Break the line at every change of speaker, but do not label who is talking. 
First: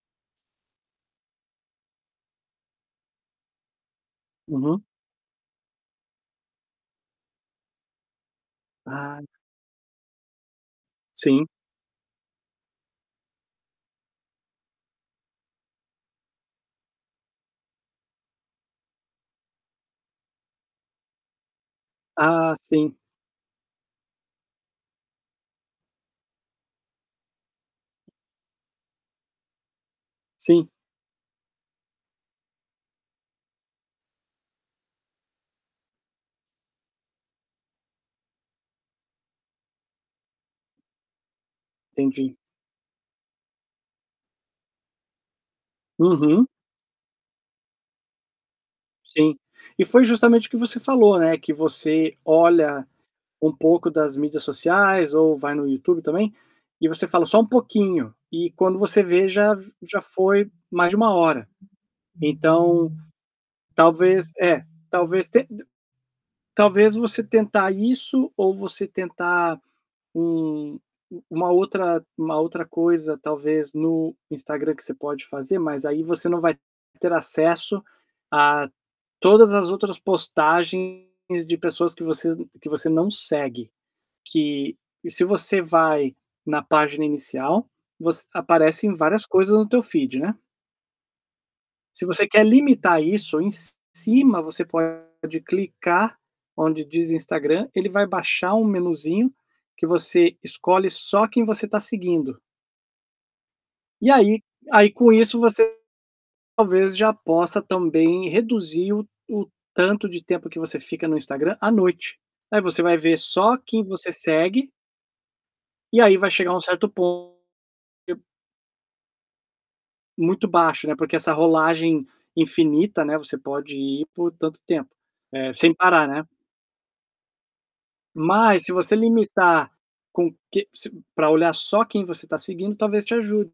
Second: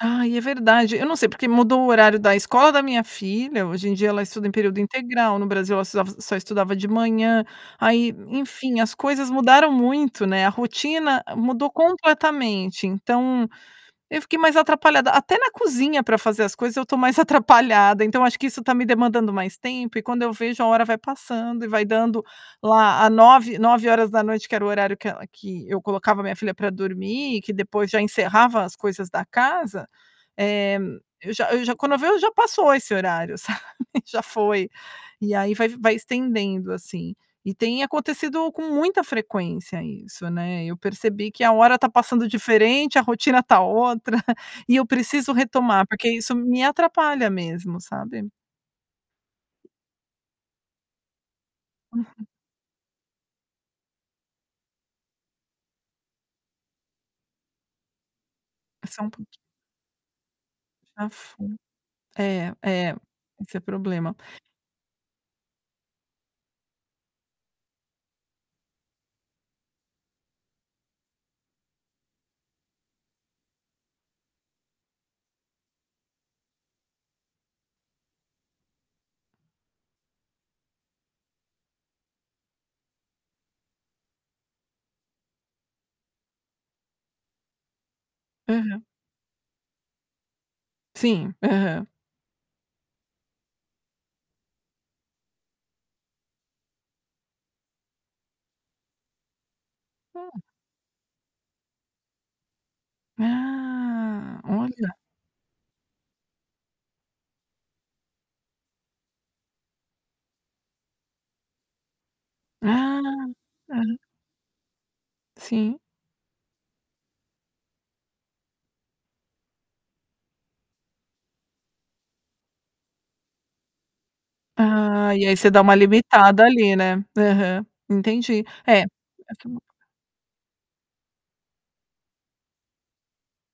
Ai, é verdade. Eu não sei, porque mudou o horário da escola da minha filha. Hoje em dia ela estuda em período
Uhum.
integral, no Brasil ela estudava só estudava de manhã. Aí, enfim, as
Ah.
coisas mudaram muito, né. A rotina
Sim.
mudou completamente. Então, eu fiquei mais atrapalhada. Até na cozinha pra fazer as coisas, eu tô mais atrapalhada. Então, acho que isso tá me demandando mais tempo e quando eu vejo a hora vai passando e vai dando
Ah, sim.
lá nove nove horas da noite que era o horário que ela que eu colocava minha filha pra dormir e que depois já encerrava as coisas da casa.
Sim.
Eh, eu já eu já quando eu vejo já passou esse horário, sabe, já foi. E aí vai vai estendendo assim. E tem acontecido com muita frequência isso, né. Eu percebi que a hora tá passando
Entendi.
diferente, a rotina tá outra. E eu preciso retomar, porque isso
Uhum.
me atrapalha mesmo, sabe.
Sim. E foi justamente o que você falou, né, que você
Uhum.
olha um pouco das mídias sociais ou vai no YouTube também e você fala só um pouquinho e quando
Só
você
um
vê
pouquinho.
já v já foi mais de 1 hora.
Assim é
Então,
é, esse é problema.
talvez É. Talvez tenta talvez você tentar isso ou você tentar um u uma outra uma outra coisa talvez no Instagram que você pode fazer, mas aí você não vai ter acesso a todas as outras postagens de pessoas que vocês n que você não segue. Que e se você vai na página inicial, você
Aham.
aparecem várias coisas no teu feed, né.
Sim, aham.
Se você quer limitar isso, em ci cima você pode clicar onde diz Instagram, ele vai baixar um menuzinho que você
Hum.
escolhe só quem você tá seguindo. E
Ah,
aí aí
olha.
com isso você talvez já possa também reduzir o o tanto de tempo que você fica no Instagram à noite. Aí você vai
Ah.
ver só quem
Ah.
você segue.
Sim.
E aí vai chegar um certo pon que o Muito baixo, né, porque essa rolagem infinita, né, você pode ir por tanto tempo,
Ah, e aí você
eh,
dá uma
sem parar, né.
limitada ali, né. Aham, entendi.
Mas se
É
você limitar
[unintelligible]
com que se pra olhar só quem você tá seguindo, talvez te ajude.